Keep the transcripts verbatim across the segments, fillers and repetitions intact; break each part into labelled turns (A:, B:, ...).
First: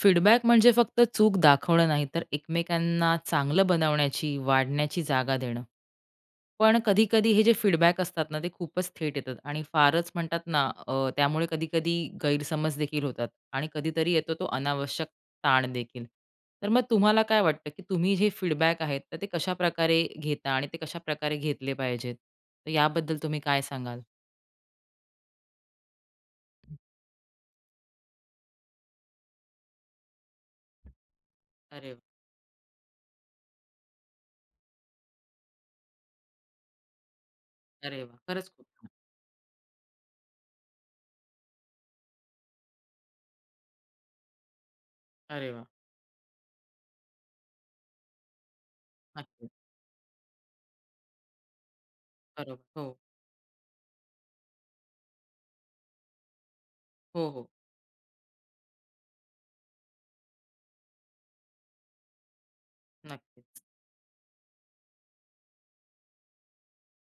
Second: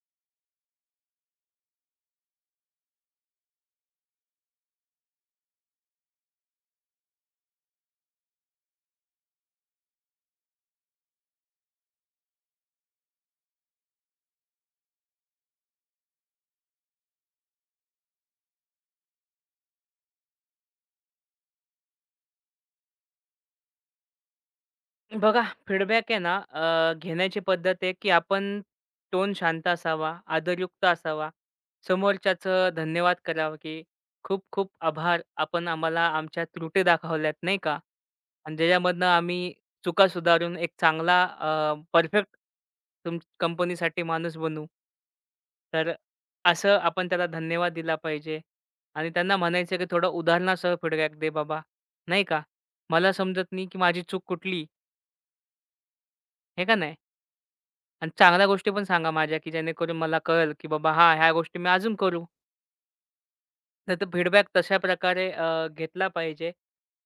A: Feedback म्हणजे फक्त चूक दाखवणं नाही, तर एकमेकांना चांगलं बनवण्याची, वाढण्याची जागा देणं. पण कधी-कधी हे जे फीडबॅक असतात ना, ते खूपच थेट येतात आणि फारच म्हणतात ना, अ, त्यामुळे कधी-कधी गैरसमज देखील होतात आणि कधीतरी येतो तो अनावश्यक ताण देखील. तर मग तुम्हाला काय वाटतं, की तुम्ही जे फीडबॅक आहेत, तर ते कशाप्रकारे घेता आणि ते कशाप्रकारे घेतले पाहिजेत? तर याबद्दल तुम्ही काय सांगाल?
B: बघा, फीडबॅक आहे ना अ, घेण्याची पद्धत आहे, की आपण टोन शांत असावा, आदरयुक्त असावा.
A: अरे वाह!
B: समोरच्याचं धन्यवाद करावं, की खूप-खूप आभार. आपण आम्हाला आमच्या त्रुटी दाखवल्यात, नाही का?
A: अरे वाह! खरंच
B: आणि
A: खूप छान.
B: ज्याच्यामधनं आम्ही चुका सुधारून एक चांगला परफेक्ट तुम कंपनीसाठी माणूस बनू.
A: अरे वाह!
B: तर असं आपण त्याला धन्यवाद दिला पाहिजे आणि त्यांना
A: नक्कीच.
B: म्हणायचं, की थोडं उदाहरणासह फीडबॅक दे बाबा, नाही का?
A: बरोबर. हो.
B: मला समजत नाही, की माझी चूक कुठली, हे का नाही?
A: हो, हो.
B: आणि चांगल्या गोष्टी पण सांगा माझ्या, की जेणेकरून मला कळेल, की बाबा हां, ह्या गोष्टी मी अजून करू.
A: नक्कीच.
B: नाहीतर फीडबॅक तशा प्रकारे अ, घेतला पाहिजे.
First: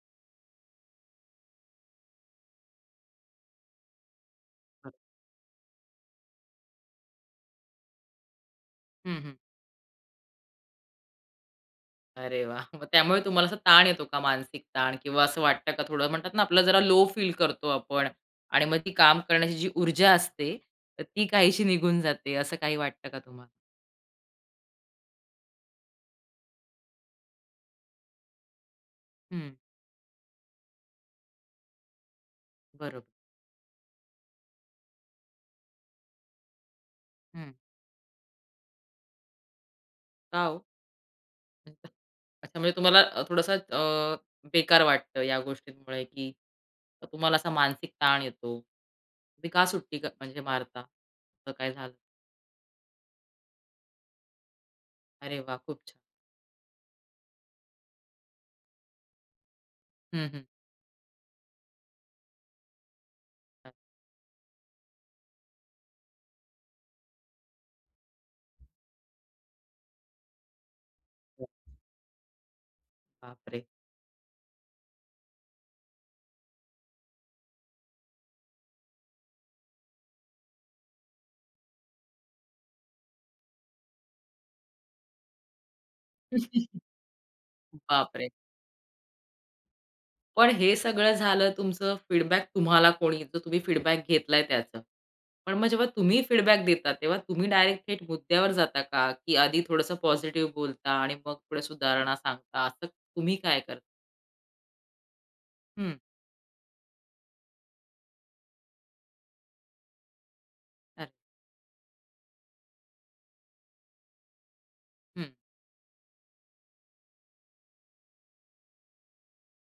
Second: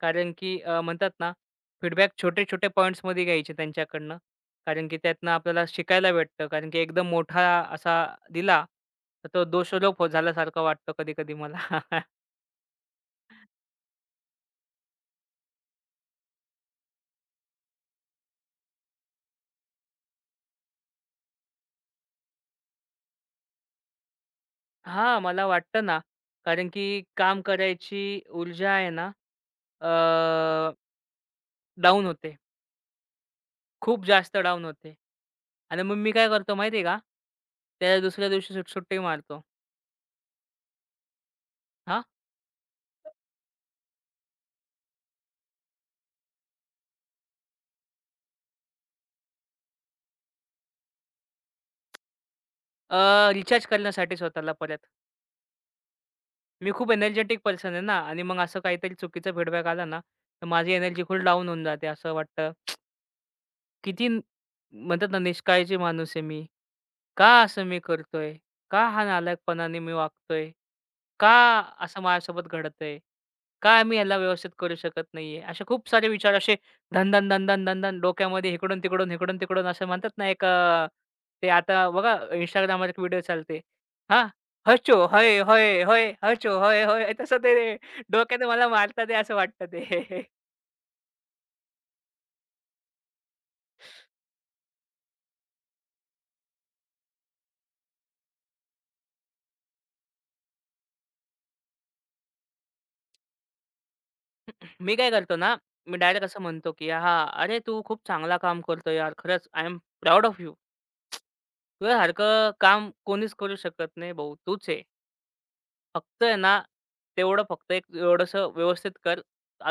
B: कारण की अ, म्हणतात ना, फीडबॅक छोटे-छोटे पॉइंट्समध्ये घ्यायचे त्यांच्याकडनं. कारण की त्यातनं आपल्याला शिकायला भेटतं. कारण की एकदम मोठा असा दिला,
A: हं,
B: तर
A: हं.
B: तो दोषारोप हो झाल्यासारखं वाटतं कधी-कधी मला.
A: अरे वा, मग त्यामुळे तुम्हाला असा ताण येतो का मानसिक ताण किंवा असं वाटतं का थोडं म्हणतात ना आपलं जरा लो फील करतो आपण आणि मग ती काम करण्याची जी ऊर्जा असते, तर ती काहीशी निघून जाते असं काही वाटतं का तुम्हाला?
B: हां, मला वाटतं ना, कारण की काम करायची ऊर्जा आहे ना,
A: हं,
B: अ, होते.
A: बरोबर.
B: खूप जास्त डाउन होते. आणि मग मी काय करतो माहिती आहे का?
A: हं.
B: त्या दुसऱ्या दिवशी सुट सुट्टी मारतो.
A: का हो?
B: हां,
A: अच्छा म्हणजे तुम्हाला अ, थोडंसं अ, बेकार वाटतं या गोष्टींमुळे की तुम्हाला असा मानसिक ताण येतो. तुम्ही का सुट्टी क म्हणजे मारता? असं काय झालं?
B: अ, रिचार्ज करण्यासाठी स्वतःला परत.
A: अरे वाह! खूप छान.
B: मी खूप एनर्जेटिक पर्सन आहे ना आणि मग असं काहीतरी चुकीचा फीडबॅक आला ना,
A: हं, हं.
B: तर माझी एनर्जी फुल डाउन होऊन जाते. असं वाटतं किती न- म्हणतात ना निष्काळजी माणूस आहे मी. का असं मी करतोय? का हा नालायकपणाने मी वागतोय? का असं माझ्यासोबत घडतंय?
A: बापरे!
B: का मी ह्याला व्यवस्थित करू शकत नाहीये? असे खूप सारे विचार असे धन-धन, धन-धन, धन-धन डोक्यामध्ये इकडून-तिकडून, इकडून-तिकडून असं म्हणतात ना एक अ, ते आता बघा Instagramवर एक व्हिडिओ चालते. हां, "हचो हय, हय, हय, हचो हय, हय." तसं ते
A: बापरे!
B: डोक्यात मला मारतात आहे असं वाटतं ते.
A: पण हे सगळं झालं तुमचं फीडबॅक तुम्हाला कोणी जो तुम्ही फीडबॅक घेतलाय त्याचं. पण मग जेव्हा तुम्ही फीडबॅक देता, तेव्हा तुम्ही डायरेक्ट थेट मुद्द्यावर जाता का? की आधी थोडंसं पॉझिटिव्ह बोलता आणि मग पुढे सुधारणा सांगता, असं तुम्ही काय करता?
B: मी काय करतो ना,
A: हं,
B: मी डायरेक्ट असं म्हणतो की "हां, अरे तू खूप चांगला काम करतो यार. खरंच I am proud of you.
A: अरे,
B: तुझ्यासारखं काम कोणीच करू शकत नाही भाऊ. तूच आहे."
A: हं,
B: फक्त आहे ना, तेवढं फक्त एक एवढंसं व्यवस्थित कर.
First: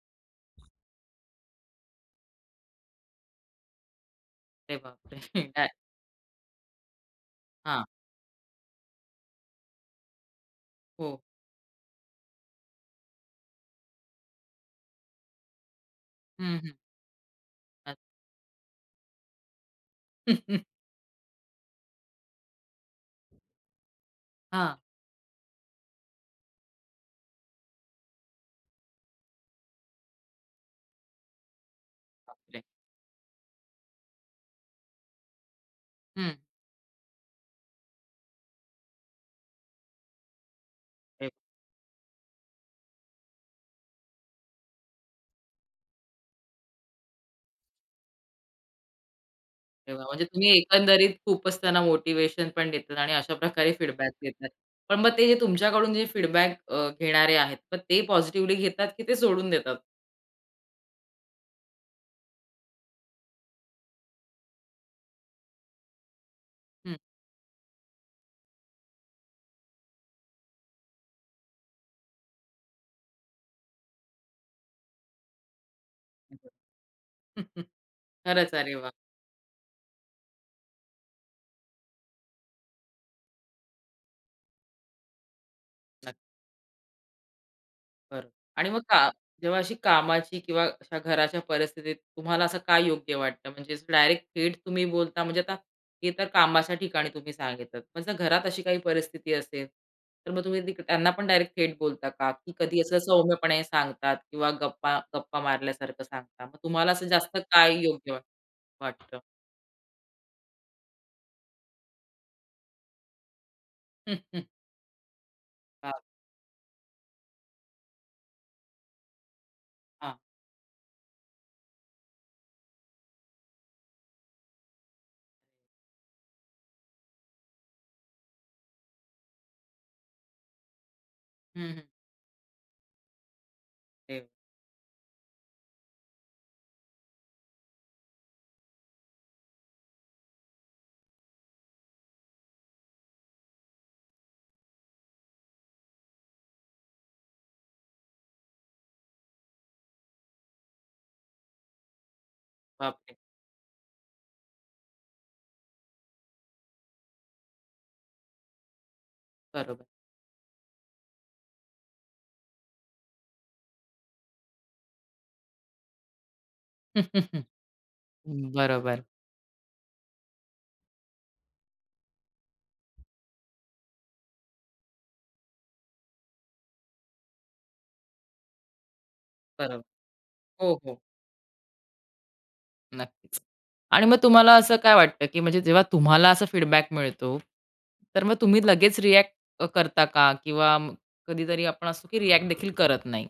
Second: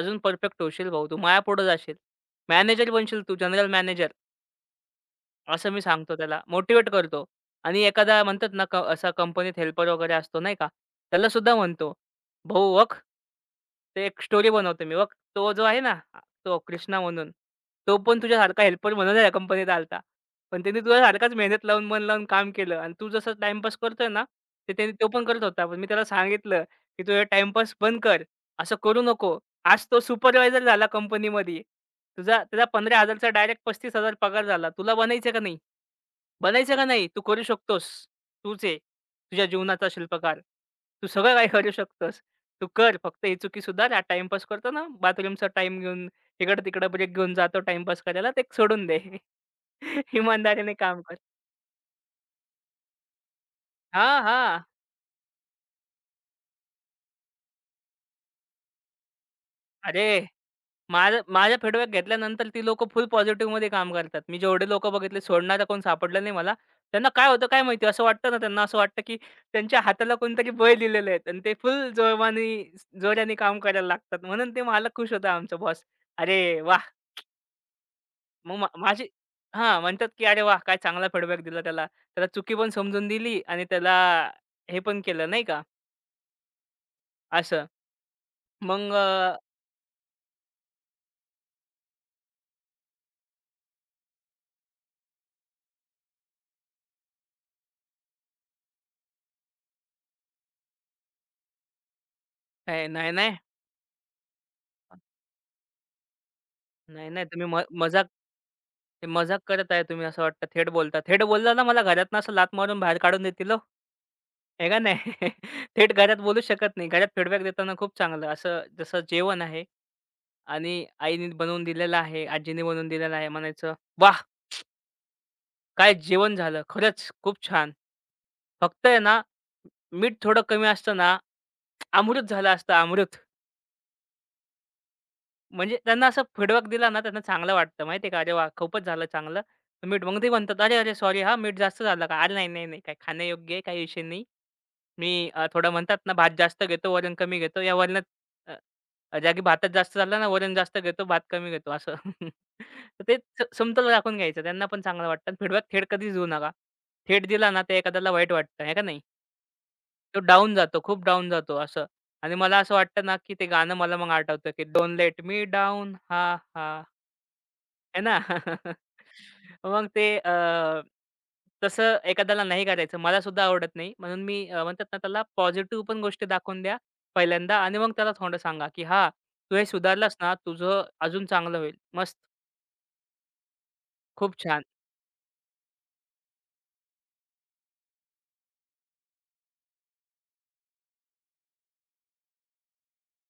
B: अजून परफेक्ट होशील भाऊ. तू माझ्यापुढे जाशील. मॅनेजर बनशील तू, जनरल मॅनेजर.
A: अरे बापरे! डाय
B: असं मी सांगतो त्याला, मोटिव्हेट करतो आणि
A: हां,
B: एखादा म्हणतात ना, क असा कंपनीत हेल्पर वगैरे असतो नाही का,
A: हो.
B: त्याला सुद्धा म्हणतो, "भाऊ वख, ते एक स्टोरी बनवतो मी वख, तो जो आहे ना, आ-
A: हं,
B: तो
A: हं.
B: कृष्णा म्हणून, तो
A: अच्छा.
B: पण तुझ्यासारखा हेल्पर म्हणून या कंपनीत आला होता. पण त्याने तुझ्यासारखाच मेहनत लावून, मन लावून काम केलं आणि तू जसं टाईमपास करतोय ना, ते
A: हां,
B: त्याने तो पण करत होता. पण मी त्याला सांगितलं, की तुझा टाईमपास बंद कर, असं करू नको. आज तो सुपरवायझर झाला कंपनीमध्ये." तुझा
A: बापरे!
B: तुझा 15,000चा डायरेक्ट पस्तीस हजार पगार झाला. तुला बनायचं का नाही?
A: हं.
B: बनायचं का नाही? तू करू शकतोस. तूच आहे तुझ्या जीवनाचा शिल्पकार. तू सगळं काही करू शकतोस. तू कर. फक्त ही चुकी सुधार. हा टाईमपास करतो ना, बाथरूमचा टाईम घेऊन इकडं-तिकडं ब्रेक घेऊन जातो टाईमपास करायला, ते सोडून दे.
A: अरे वाह! म्हणजे तुम्ही
B: इमानदारीने काम
A: एकंदरीत
B: कर.
A: खूपच त्यांना मोटिव्हेशन पण देतात आणि अशा प्रकारे फीडबॅक
B: हां,
A: देतात.
B: हां.
A: पण मग ते जे तुमच्याकडून जे फीडबॅक घेणारे आहेत, मग ते पॉझिटिव्हली घेतात की ते सोडून देतात?
B: अरे माझं माझा फीडबॅक घेतल्यानंतर ती लोकं फुल पॉझिटिव्हमध्ये काम करतात. मी जेवढे लोकं बघितले सोडणारा कोण सापडला नाही मला.
A: हं.
B: त्यांना काय होतं काय माहिती? असं वाटतं ना त्यांना असं वाटतं, की त्यांच्या हाताला कोणतरी बळ दिलेलं आहे आणि ते फुल जोमाने, जोराने काम करायला लागतात. म्हणून ते मालक खुश होता आमचा बॉस. "अरे वाह!"
A: खरंच.
B: मग मा
A: अरे वाह!
B: माझी हां, म्हणतात, की "अरे वाह! काय चांगला फीडबॅक दिला त्याला. त्याला चुकी पण समजून दिली आणि त्याला हे पण केलं." नाही का असं.
A: बरोबर. आणि मग
B: मग अ,
A: का जेव्हा अशी कामाची किंवा अशा घराच्या परिस्थितीत तुम्हाला असं काय योग्य वाटतं? म्हणजे असं डायरेक्ट थेट तुम्ही बोलता म्हणजे आता हे तर कामाच्या ठिकाणी तुम्ही सांगितलत. पण जर घरात अशी काही परिस्थिती असेल, तर मग तुम्ही तिक त्यांना पण डायरेक्ट थेट बोलता का? की कधी
B: "नाही,
A: असं
B: नाही.
A: सौम्यपणे सांगतात किंवा गप्पा गप्पा मारल्यासारखं सांगता? मग तुम्हाला असं
B: नाही, नाही.
A: जास्त
B: तुम्ही म
A: काय
B: मजाक
A: योग्य वाट
B: ते
A: वाटतं?
B: मजाक करत आहे तुम्ही असं वाटतं थेट बोलता. थेट बोलला ना मला घरातनं असं लाथ मारून बाहेर काढून देतील हो.
A: हम्म, हम्म.
B: आहे का नाही? थेट
A: बाप
B: घरात बोलू शकत नाही. घरात फीडबॅक देताना खूप चांगलं असं जसं जेवण आहे
A: हां.
B: आणि आईने बनवून दिलेलं आहे, आजीने बनवून दिलेलं आहे. म्हणायचं, "वाह! काय जेवण झालं. खरंच खूप छान." फक्त आहे ना मीठ थोडं कमी असतं ना,
A: हं, हं.
B: अमृत झालं असतं अमृत.
A: अरे
B: म्हणजे त्यांना असं फीडबॅक दिला ना त्यांना चांगलं वाटतं माहिती का? अरे वाह! खूपच झालं चांगलं. मीठ मग ते म्हणतात, "अरे, अरे, सॉरी हां, मीठ जास्त झालं का?" "अरे, नाही, नाही, नाही, काय खाण्यायोग्य आहे, काही विषय नाही. मी अ, थोडं म्हणतात ना भात जास्त घेतो, वरण कमी घेतो. या वरणात अ, जागी भातात जास्त झालं ना, वरण जास्त घेतो, भात कमी घेतो." असं. तर
A: बापरे!
B: ते स समतोल राखून घ्यायचं. त्यांना पण चांगलं वाटतं फीडबॅक थेट कधीच देऊ नका. थेट दिला ना, ते एखाद्याला वाईट वाटतं, आहे का नाही?
A: बरोबर.
B: तो डाउन जातो, खूप डाउन जातो असं. आणि मला असं वाटतं ना, की ते गाणं मला मग आठवतं, की डोंट लेट मी डाउन हां, हां.
A: हम्म, हम्म,
B: है ना?
A: हम्म. बरोबर,
B: मग ते अ, तसं एखाद्याला नाही करायचं. मला सुद्धा आवडत नाही. म्हणून मी अ, म्हणतात ना, त्याला पॉझिटिव्ह पण गोष्टी दाखवून द्या पहिल्यांदा आणि मग त्याला थोडं सांगा, की "हां, तू हे
A: बरोबर.
B: सुधारलास ना,
A: हो,
B: तुझं
A: हो.
B: अजून चांगलं होईल. मस्त,
A: नक्कीच. आणि मग
B: खूप
A: तुम्हाला
B: छान."
A: असं काय वाटतं, की म्हणजे जेव्हा तुम्हाला असा फीडबॅक मिळतो, तर मग तुम्ही लगेच रिएक्ट अ, करता का? किंवा म- कधीतरी आपण असतो, की रिएक्ट देखील करत नाही.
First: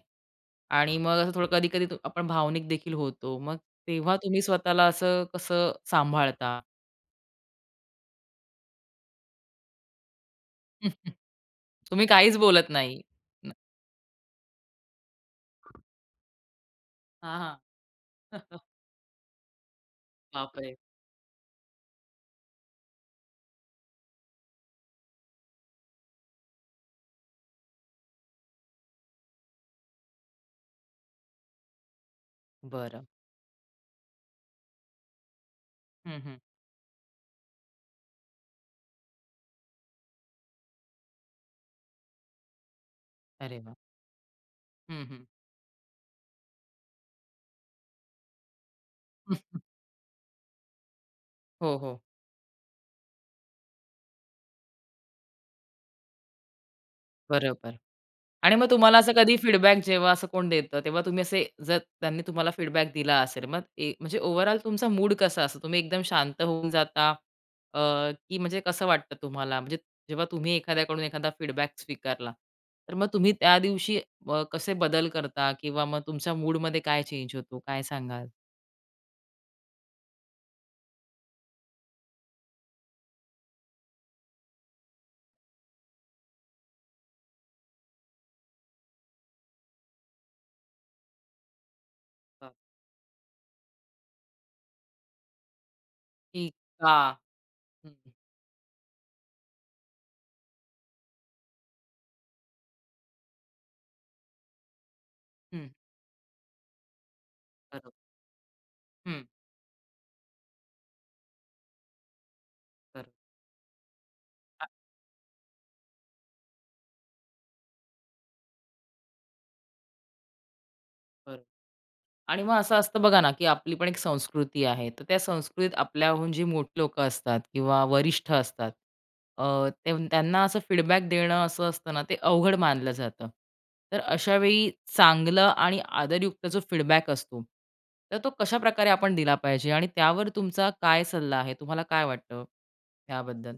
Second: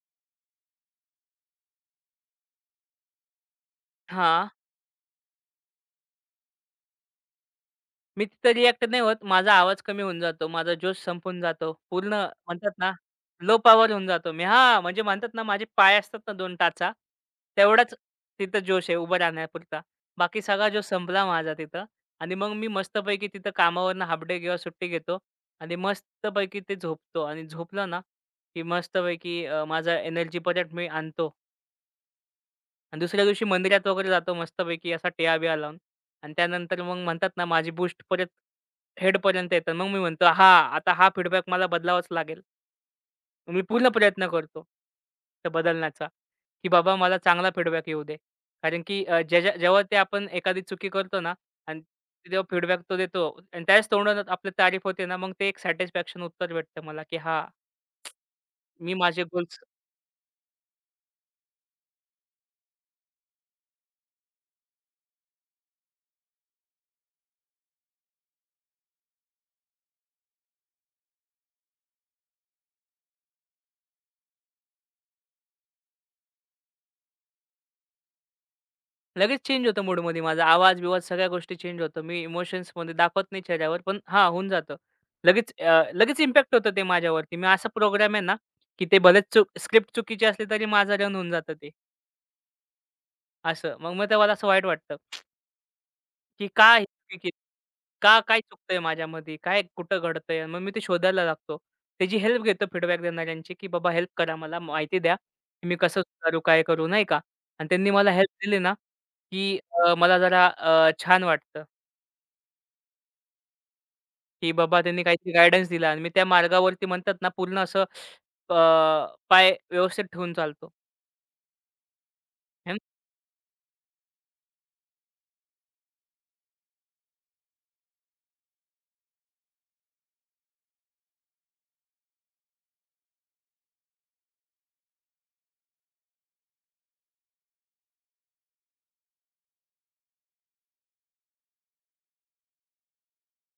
A: आणि मग असं थोडं कधी-कधी आपण भावनिक देखील होतो. मग तेव्हा तुम्ही
B: हां.
A: स्वतःला असं कसं सांभाळता?
B: मी तिथं रिएक्ट नाही होत. माझा आवाज कमी होऊन जातो. माझा जोश संपून जातो.
A: तुम्ही
B: पूर्ण
A: काहीच बोलत
B: म्हणतात ना,
A: नाही. न
B: लो पॉवर होऊन जातो मी. हां, म्हणजे म्हणतात ना, माझे पाय असतात ना दोन टाचा,
A: हां,
B: तेवढाच
A: हां.
B: तिथं जोश आहे उभं राहण्यापुरता. बाकी सगळा
A: बापरे!
B: जोश संपला माझा तिथं आणि मग मी मस्तपैकी तिथं कामावरनं हाल्फ किंवा सुट्टी घेतो आणि मस्तपैकी ते झोपतो आणि झोपलं ना, की मस्तपैकी अ, माझा एनर्जी परत मी आणतो. आणि
A: बरं.
B: दुसऱ्या दिवशी मंदिरात वगैरे जातो मस्तपैकी असा टिया-बिया लावून
A: हं,
B: आणि
A: हं.
B: त्यानंतर मग म्हणतात ना, माझी बूस्ट परत हेडपर्यंत येतं. मग मी म्हणतो, "हां, आता हा फीडबॅक मला बदलावाच लागेल." मग
A: अरे
B: मी
A: वाह!
B: पूर्ण प्रयत्न करतो
A: हं, हं.
B: ते बदलण्याचा, की बाबा मला चांगला फीडबॅक येऊ दे. कारण की अ, ज्याच्या जेव्हा ते आपण एखादी चुकी करतो ना
A: हो,
B: आणि
A: हो.
B: ते जेव्हा फीडबॅक तो देतो आणि त्याच तोंडात आपली तारीफ होते ना, मग ते एक सॅटिस्फॅक्शन उत्तर भेटतं मला, की हां,
A: बरोबर. आणि मग
B: मी
A: तुम्हाला असं
B: माझे
A: कधी
B: गोल्स
A: फीडबॅक जेव्हा असं कोण देतं, तेव्हा तुम्ही असे जर त्यांनी तुम्हाला फीडबॅक दिला असेल, मग ए म्हणजे ओव्हरऑल तुमचा मूड कसा असतो? तुम्ही एकदम शांत होऊन जाता, अ, की म्हणजे कसं वाटतं तुम्हाला? म्हणजे जेव्हा तुम्ही एखाद्याकडून एखादा फीडबॅक स्वीकारला, तर मग तुम्ही त्या दिवशी अ, कसे बदल करता किंवा मग तुमच्या मूडमध्ये काय चेंज होतो? काय सांगाल?
B: लगेच चेंज होतो मूडमध्ये माझा. आवाज-बिवाज सगळ्या गोष्टी चेंज होतं. मी इमोशन्समध्ये दाखवत नाही चेहऱ्यावर, पण हां, होऊन जातं. लगेच अ, लगेच इम्पॅक्ट होतं ते माझ्यावरती. मी असा प्रोग्राम आहे ना, की ते भलेच चूक स्क्रिप्ट चुकीची असली तरी माझं रन होऊन जातं ते,
A: हां.
B: असं. मग मग तेव्हा असं वाईट वाटतं. की का ही
A: का?
B: चुकी केली?
A: हं,
B: का काय चुकतंय माझ्यामध्ये? काय कुठं घडतंय? मग मी ते शोधायला लागतो. त्याची हेल्प घेतो फीडबॅक देणाऱ्यांची, की "बाबा हेल्प करा मला, माहिती द्या, की
A: हं.
B: मी कसं सुधारू, काय करू?" नाही का? आणि त्यांनी
A: बरोबर.
B: मला हेल्प दिली ना,
A: हं,
B: की अ, मला जरा अ, छान वाटतं,
A: बरोबर.
B: की
A: आ
B: बाबा त्यांनी काहीतरी गाईडन्स दिला आणि मी त्या मार्गावरती म्हणतात ना पूर्ण असं अ, पाय व्यवस्थित ठेवून चालतो.
A: बरोबर. आणि मग
B: है
A: असं असतं बघा ना, की आपली पण एक संस्कृती आहे. तर त्या संस्कृतीत आपल्याहून जी मोठी लोकं असतात किंवा वरिष्ठ असतात, अ, तेव्हा त्यांना असं फीडबॅक देणं असं असतं ना, ते अवघड मानलं जातं. तर अशा वेळी चांगलं आणि आदरयुक्त जो फीडबॅक असतो, तर तो कशाप्रकारे आपण दिला पाहिजे आणि त्यावर तुमचा काय सल्ला आहे? तुम्हाला काय वाटतं त्याबद्दल?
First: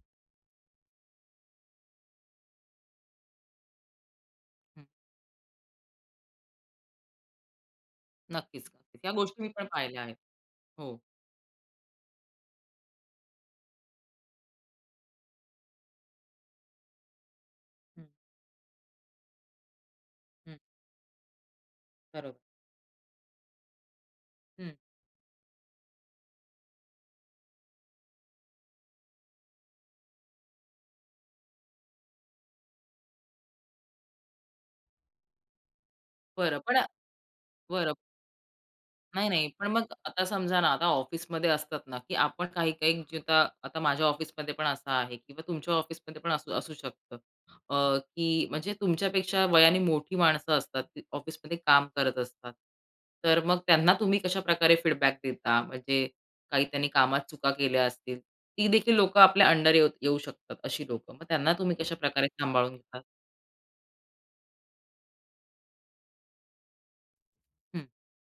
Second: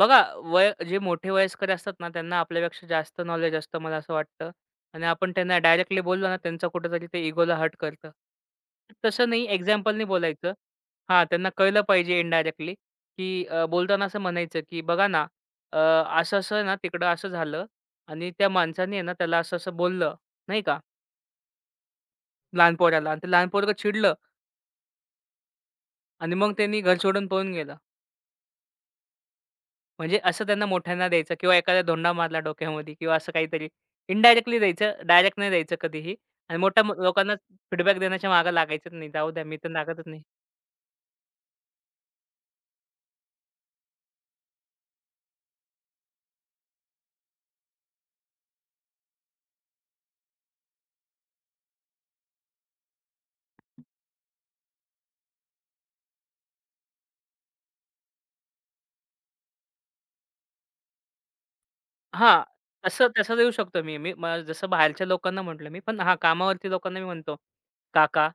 B: बघा, वय जे मोठे वयस्कर असतात ना, त्यांना आपल्यापेक्षा जास्त नॉलेज असतं मला असं वाटतं
A: हं.
B: आणि आपण त्यांना डायरेक्टली बोललो ना, त्यांचं कुठेतरी ते इगोला हर्ट करतं.
A: नक्कीच, नक्कीच. ह्या
B: तसं
A: गोष्टी
B: नाही
A: मी पण पाहिल्या
B: एक्झाम्पलनी
A: आहेत.
B: बोलायचं.
A: हो.
B: हां, त्यांना कळलं पाहिजे इनडायरेक्टली, की अ, बोलताना असं म्हणायचं, की "बघा ना, अ, असं-असं ना, तिकडं असं झालं
A: हं,
B: आणि त्या माणसाने आहे ना, त्याला असं-असं बोललं."
A: हं.
B: नाही का,
A: बरोबर.
B: लहान पोराला आणि ते लहान पोरगं चिडलं
A: हं.
B: आणि मग त्यांनी घर सोडून पळून गेलं. म्हणजे असं त्यांना मोठ्यांना द्यायचं किंवा एखादा धोंडा मारला डोक्यामध्ये किंवा असं काहीतरी इनडायरेक्टली द्यायचं. डायरेक्ट नाही द्यायचं कधीही
A: बरं,
B: आणि
A: पण
B: मोठ्या मो- लोकांना
A: बरं.
B: फीडबॅक देण्याच्या मागे लागायचंच नाही.
A: नाही,
B: जाऊ द्या,
A: नाही.
B: मी
A: पण
B: तर
A: मग
B: लागतच नाही.
A: आता समजा ना, आता ऑफिसमध्ये असतात ना, की आपण काही-काही जे आता आता माझ्या ऑफिसमध्ये पण असं आहे किंवा तुमच्या ऑफिसमध्ये पण असू असू शकतं. अ, की म्हणजे तुमच्यापेक्षा वयाने मोठी माणसं असतात, ती ऑफिसमध्ये काम करत असतात. तर मग त्यांना तुम्ही कशाप्रकारे फीडबॅक देता? म्हणजे काही त्यांनी कामात चुका केल्या असतील, ती देखील लोकं आपल्या अंडर येऊ येऊ शकतात, अशी लोकं. मग त्यांना तुम्ही कशाप्रकारे
B: हां.
A: सांभाळून घेतात?
B: तसं तसं देऊ शकतो मी. मी म जसं बाहेरच्या लोकांना म्हटलं मी, पण हां, कामावरती लोकांना मी म्हणतो,
A: हं,
B: "काका,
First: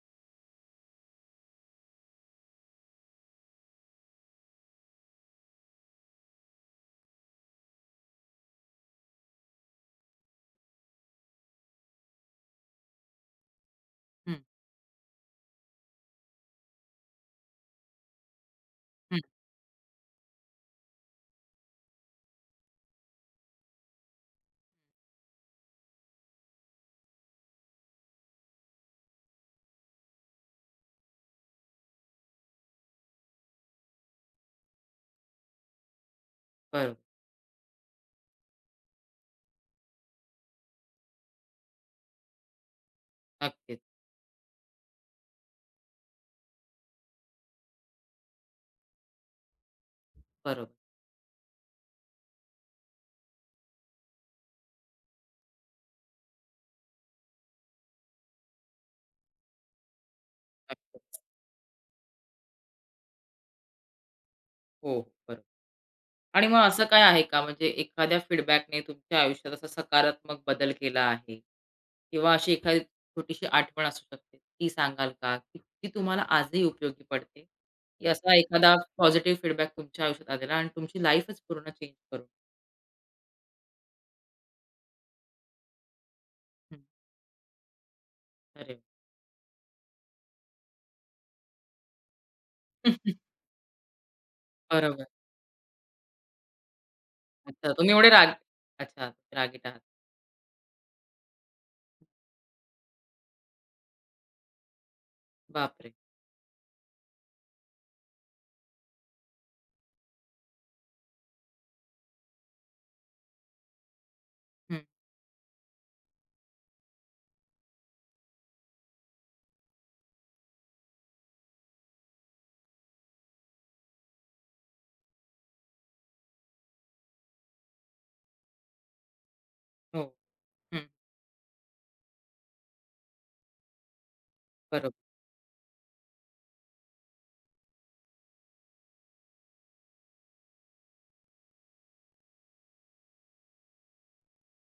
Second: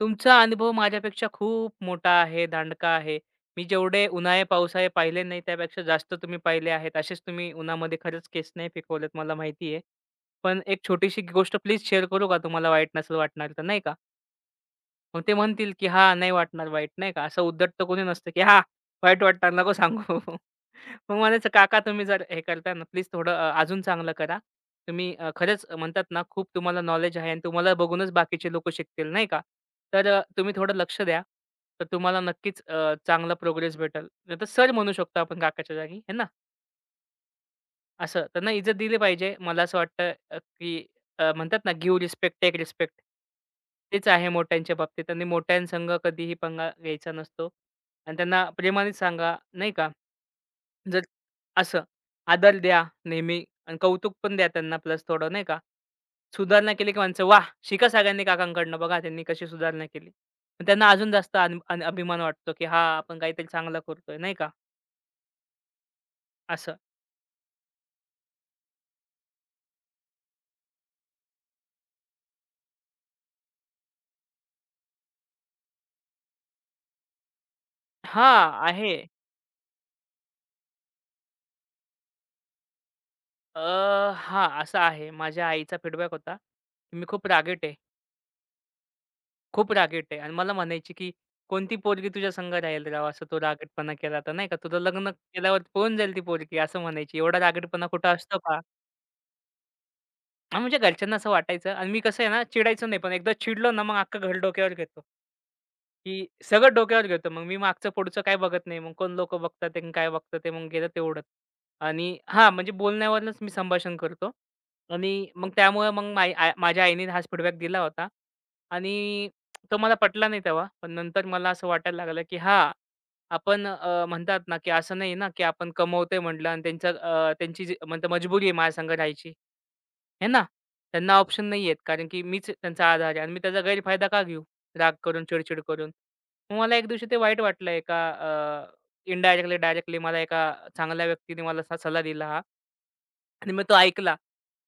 B: तुमचा अनुभव माझ्यापेक्षा खूप मोठा आहे, दांडका आहे. मी जेवढे उन्हाळे-पावसाळे पाहिले नाही, त्यापेक्षा जास्त तुम्ही पाहिले आहेत. असेच तुम्ही उन्हामध्ये खरंच केस नाही पिकवलेत, मला माहिती आहे. पण एक छोटीशी गोष्ट प्लीज शेअर करू का? तुम्हाला वाईट नसेल वाटणार तर, नाही का?"
A: हं,
B: मग ते म्हणतील, की "हां, नाही वाटणार वाईट." नाही का? असं उद्धट तर कोणी नसतं, की हा
A: हं.
B: वाईट वाटणार नको सांगू." मग म्हणायचं, "काका तुम्ही जर हे करताय ना, प्लीज थोडं अ, अजून चांगलं करा. तुम्ही अ, खरंच म्हणतात ना, खूप तुम्हाला नॉलेज आहे आणि तुम्हाला बघूनच बाकीचे लोकं शिकतील." नाही का? तर अ, तुम्ही थोडं लक्ष द्या. तर तुम्हाला नक्कीच अ, चांगला प्रोग्रेस भेटेल. नाहीतर सर म्हणू शकतो आपण काकाच्या जागी, है ना?
A: बरोबर.
B: असं. त्यांना इज्जत दिली पाहिजे. मला असं वाटतं अ, की अ, म्हणतात ना गिव्ह रिस्पेक्ट, टेक रिस्पेक्ट.
A: नक्कीच.
B: तेच आहे मोठ्यांच्या बाबतीत. त्यांनी मोठ्यांसंग कधीही पंगा घ्यायचा नसतो आणि त्यांना प्रेमानेच सांगा, नाही का.
A: बरोबर.
B: जर असं आदर द्या नेहमी आणि कौतुक पण द्या त्यांना प्लस थोडं, नाही का. सुधारणा केली की माणसं, "वाह! शिका सगळ्यांनी काकांकडनं. बघा त्यांनी कशी सुधारणा केली." मग त्यांना अजून
A: नक्कीच.
B: जास्त अन अन- अभिमान वाटतो, की हां, आपण काहीतरी चांगलं करतोय, नाही का,
A: हो, हो, बरोबर. आणि मग
B: असं.
A: असं काय आहे का म्हणजे एखाद्या फीडबॅकने तुमच्या आयुष्यात असा सकारात्मक बदल केला आहे? किंवा अशी एखादी छोटीशी आठवण असू शकते. ती सांगाल का? की ती तुम्हाला आजही उपयोगी पडते? की असा
B: हां,
A: एखादा
B: आहे.
A: पॉझिटिव्ह फीडबॅक तुमच्या आयुष्यात आलेला आणि तुमची लाईफच पूर्ण चेंज करून
B: अ, हां, असं आहे. माझ्या आईचा फीडबॅक होता,
A: हं,
B: की मी खूप रागीट आहे,
A: अरे वाह!
B: खूप रागीट आहे आणि मला म्हणायची, की "कोणती पोरगी तुझ्या संग राहील राव, असं तू रागीटपणा केला तर नाही का? तुझं
A: बरोबर.
B: लग्न केल्यावर पळून जाईल ती पोरगी." असं म्हणायची. एवढा
A: अच्छा
B: रागीटपणा
A: तुम्ही एवढे
B: कुठं
A: राग
B: असतो का?
A: अच्छा रागीट आहात.
B: हां, म्हणजे घरच्यांना असं वाटायचं आणि मी कसं आहे ना, चिडायचो नाही. पण एकदा चिडलो ना, मग अख्खं घर डोक्यावर घेतो.
A: बापरे!
B: की सगळं डोक्यावर घेतो. मग मी मागचं-पुढचं काय बघत नाही. मग कोण लोकं बघतात आहे आणि काय बघतात आहे, मग गेलं तेवढंच. आणि हां, म्हणजे बोलण्यावरूनच मी संभाषण करतो.
A: हं,
B: आणि मग त्यामुळे मग माई आ माझ्या आईने हाच फीडबॅक दिला होता. आणि तो मला पटला नाही तेव्हा. पण नंतर मला असं वाटायला लागलं, की हां, आपण अ, म्हणतात ना, की असं नाही ना, की आपण कमवतोय म्हटलं आणि त्यांचं अ, त्यांची जी म्हणतात मजबुरी आहे माझ्यासंग राहायची.
A: हो.
B: हे ना?
A: हं,
B: त्यांना ऑप्शन नाही आहेत. कारण की मीच त्यांचा आधार आहे आणि मी त्याचा गैरफायदा का घेऊ? राग
A: बरोबर.
B: करून, चिडचिड करून. मग मला एक दिवशी ते वाईट वाटलं एका अ, इनडायरेक्टली, डायरेक्टली मला एका चांगल्या व्यक्तीने मला असा सल्ला दिला हा, आणि मग तो ऐकला,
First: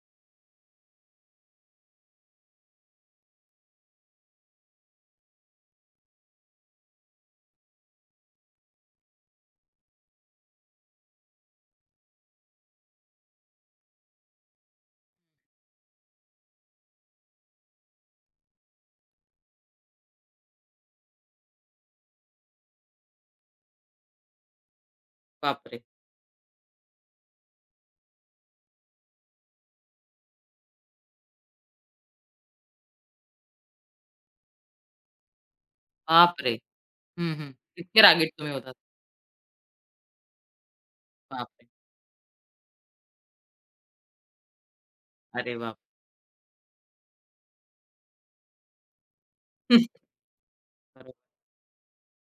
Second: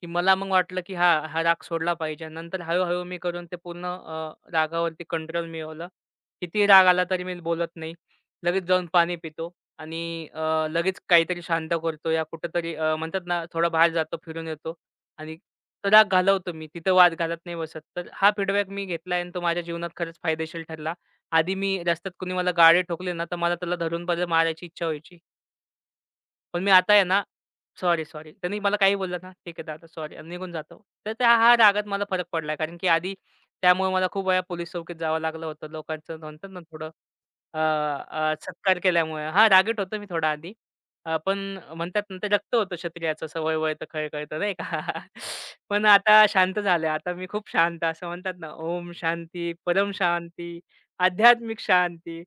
B: की मला मग वाटलं, की हां, हा राग सोडला पाहिजे. नंतर हळू-हळू मी करून ते पूर्ण अ, रागावरती कंट्रोल मिळवलं. किती राग आला तरी मी बोलत नाही. लगेच जाऊन पाणी पितो आणि अ, लगेच काहीतरी शांत करतो या कुठेतरी अ, म्हणतात ना, थोडा बाहेर जातो, फिरून येतो आणि तो राग घालवतो मी. तिथं वाद घालत नाही बसत. तर हा फीडबॅक मी घेतलाय आणि तो माझ्या जीवनात खरंच फायदेशीर ठरला. आधी मी रस्त्यात कुणी मला गाडी ठोकली ना, तर मला त्याला धरून परत मारायची इच्छा व्हायची.
A: बापरे!
B: पण मी आता आहे ना, सॉरी, सॉरी. त्यांनी मला काही बोललं ना, "ठीक आहे दादा, सॉरी" आणि निघून जातो. तर त्या हा रागात मला फरक पडलाय. कारण की आधी त्यामुळे मला खूप वेळा पोलीस चौकीत जावं लागलं होतं. लोकांचं म्हणतात
A: बापरे!
B: ना थोडं
A: हं, हं.
B: अ,
A: इतके रागीट
B: अ,
A: तुम्ही होतात.
B: सत्कार केल्यामुळे हां, रागीट होतो मी थोडा आधी. अ, पण
A: बापरे!
B: म्हणतात ना ते रक्त होतं क्षत्रियाचं सवय वय तर खळ कळतं नाही का?
A: अरे बाप!
B: पण आता शांत झालंय. आता मी खूप शांत असं म्हणतात ना, ओम शांती, परम शांती, आध्यात्मिक शांती,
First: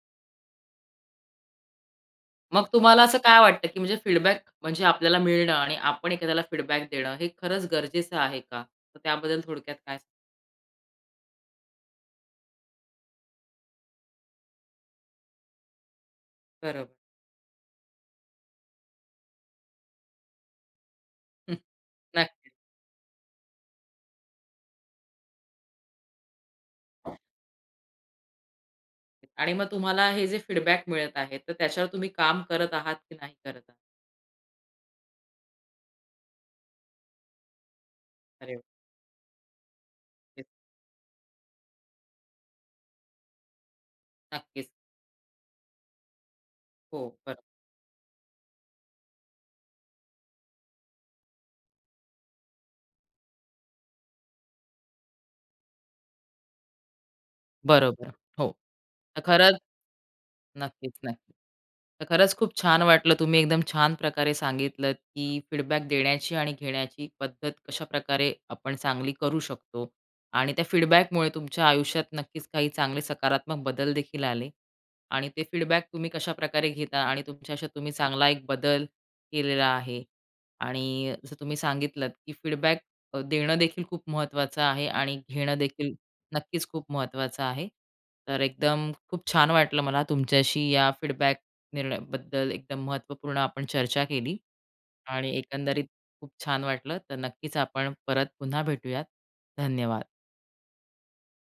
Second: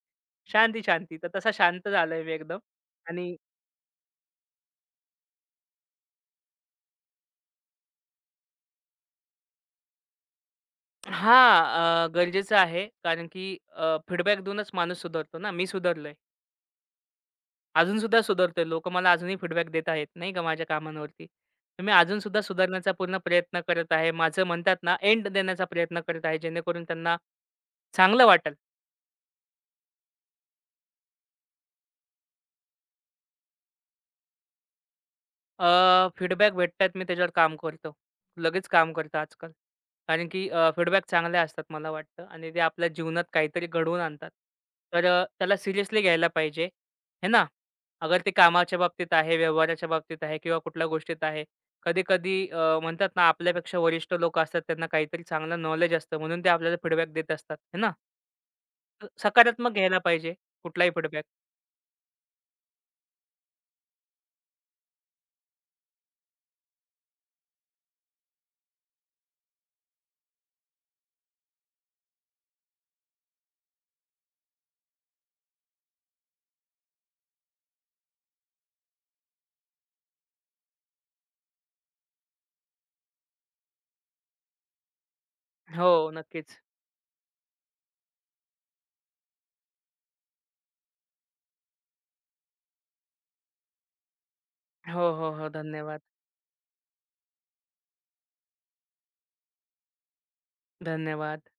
B: शांती, शांती. तर तसा शांत झालोय मी एकदम
A: मग तुम्हाला असं
B: आणि
A: काय वाटतं, की म्हणजे फीडबॅक म्हणजे आपल्याला मिळणं आणि आपण एखाद्याला फीडबॅक देणं हे खरंच गरजेचं आहे का? तर त्याबद्दल थोडक्यात काय सांगाल?
B: हां, अ, गरजेचं आहे. कारण की अ, फीडबॅक देऊनच माणूस सुधारतो ना. मी सुधारलोय.
A: बरोबर.
B: अजूनसुद्धा सुधारतोय. लोकं मला अजूनही फीडबॅक देत आहेत, नाही का, माझ्या कामांवरती.
A: हं.
B: तर मी अजूनसुद्धा
A: नक्कीच.
B: सुधारण्याचा पूर्ण प्रयत्न करत आहे. माझं म्हणतात ना, एंड देण्याचा प्रयत्न करत आहे, जेणेकरून त्यांना चांगलं वाटेल.
A: आणि मग तुम्हाला हे जे फीडबॅक मिळत आहे, तर त्याच्यावर तुम्ही काम करत आहात की नाही करत आहात?
B: अ, फीडबॅक भेटतायत मी त्याच्यावर काम करतो.
A: अरे
B: लगेच
A: वाह!
B: काम करतो आजकाल. कारण की अ, फीडबॅक चांगले असतात मला वाटतं आणि ते आपल्या जीवनात काहीतरी घडवून आणतात.
A: नक्कीच.
B: तर अ, त्याला सिरियसली घ्यायला पाहिजे,
A: हो,
B: है
A: बरोबर.
B: ना? अगर ते कामाच्या बाबतीत आहे, व्यवहाराच्या बाबतीत आहे किंवा कुठल्या गोष्टीत आहे. कधी-कधी अ, म्हणतात ना आपल्यापेक्षा वरिष्ठ लोकं असतात त्यांना काहीतरी चांगलं नॉलेज असतं म्हणून ते आपल्याला फीडबॅक देत असतात, है ना?
A: बरोबर. हो.
B: तर
A: खरंच
B: सकारात्मक घ्यायला पाहिजे कुठलाही
A: नक्कीच,
B: फीडबॅक.
A: नक्कीच. तर खरंच खूप छान वाटलं. तुम्ही एकदम छान प्रकारे सांगितलत, की फीडबॅक देण्याची आणि घेण्याची पद्धत कशा प्रकारे आपण चांगली करू शकतो आणि त्या फीडबॅकमुळे तुमच्या आयुष्यात नक्कीच काही चांगले सकारात्मक बदल देखील आले आणि ते फीडबॅक तुम्ही कशाप्रकारे घेता आणि तुमच्या आयुष्यात तुम्ही चांगला एक बदल केलेला आहे आणि जसं तुम्ही सांगितलत, की फीडबॅक देणं देखील खूप महत्त्वाचं आहे आणि घेणं
B: हो,
A: देखील
B: नक्कीच.
A: नक्कीच खूप महत्त्वाचं आहे. तर एकदम खूप छान वाटलं मला तुमच्याशी या फीडबॅक निर्णयाबद्दल एकदम महत्त्वपूर्ण आपण चर्चा केली
B: हो, हो,
A: आणि
B: हो.
A: एकंदरीत
B: धन्यवाद.
A: खूप छान वाटलं. तर नक्कीच आपण परत पुन्हा भेटूयात. धन्यवाद.
B: धन्यवाद.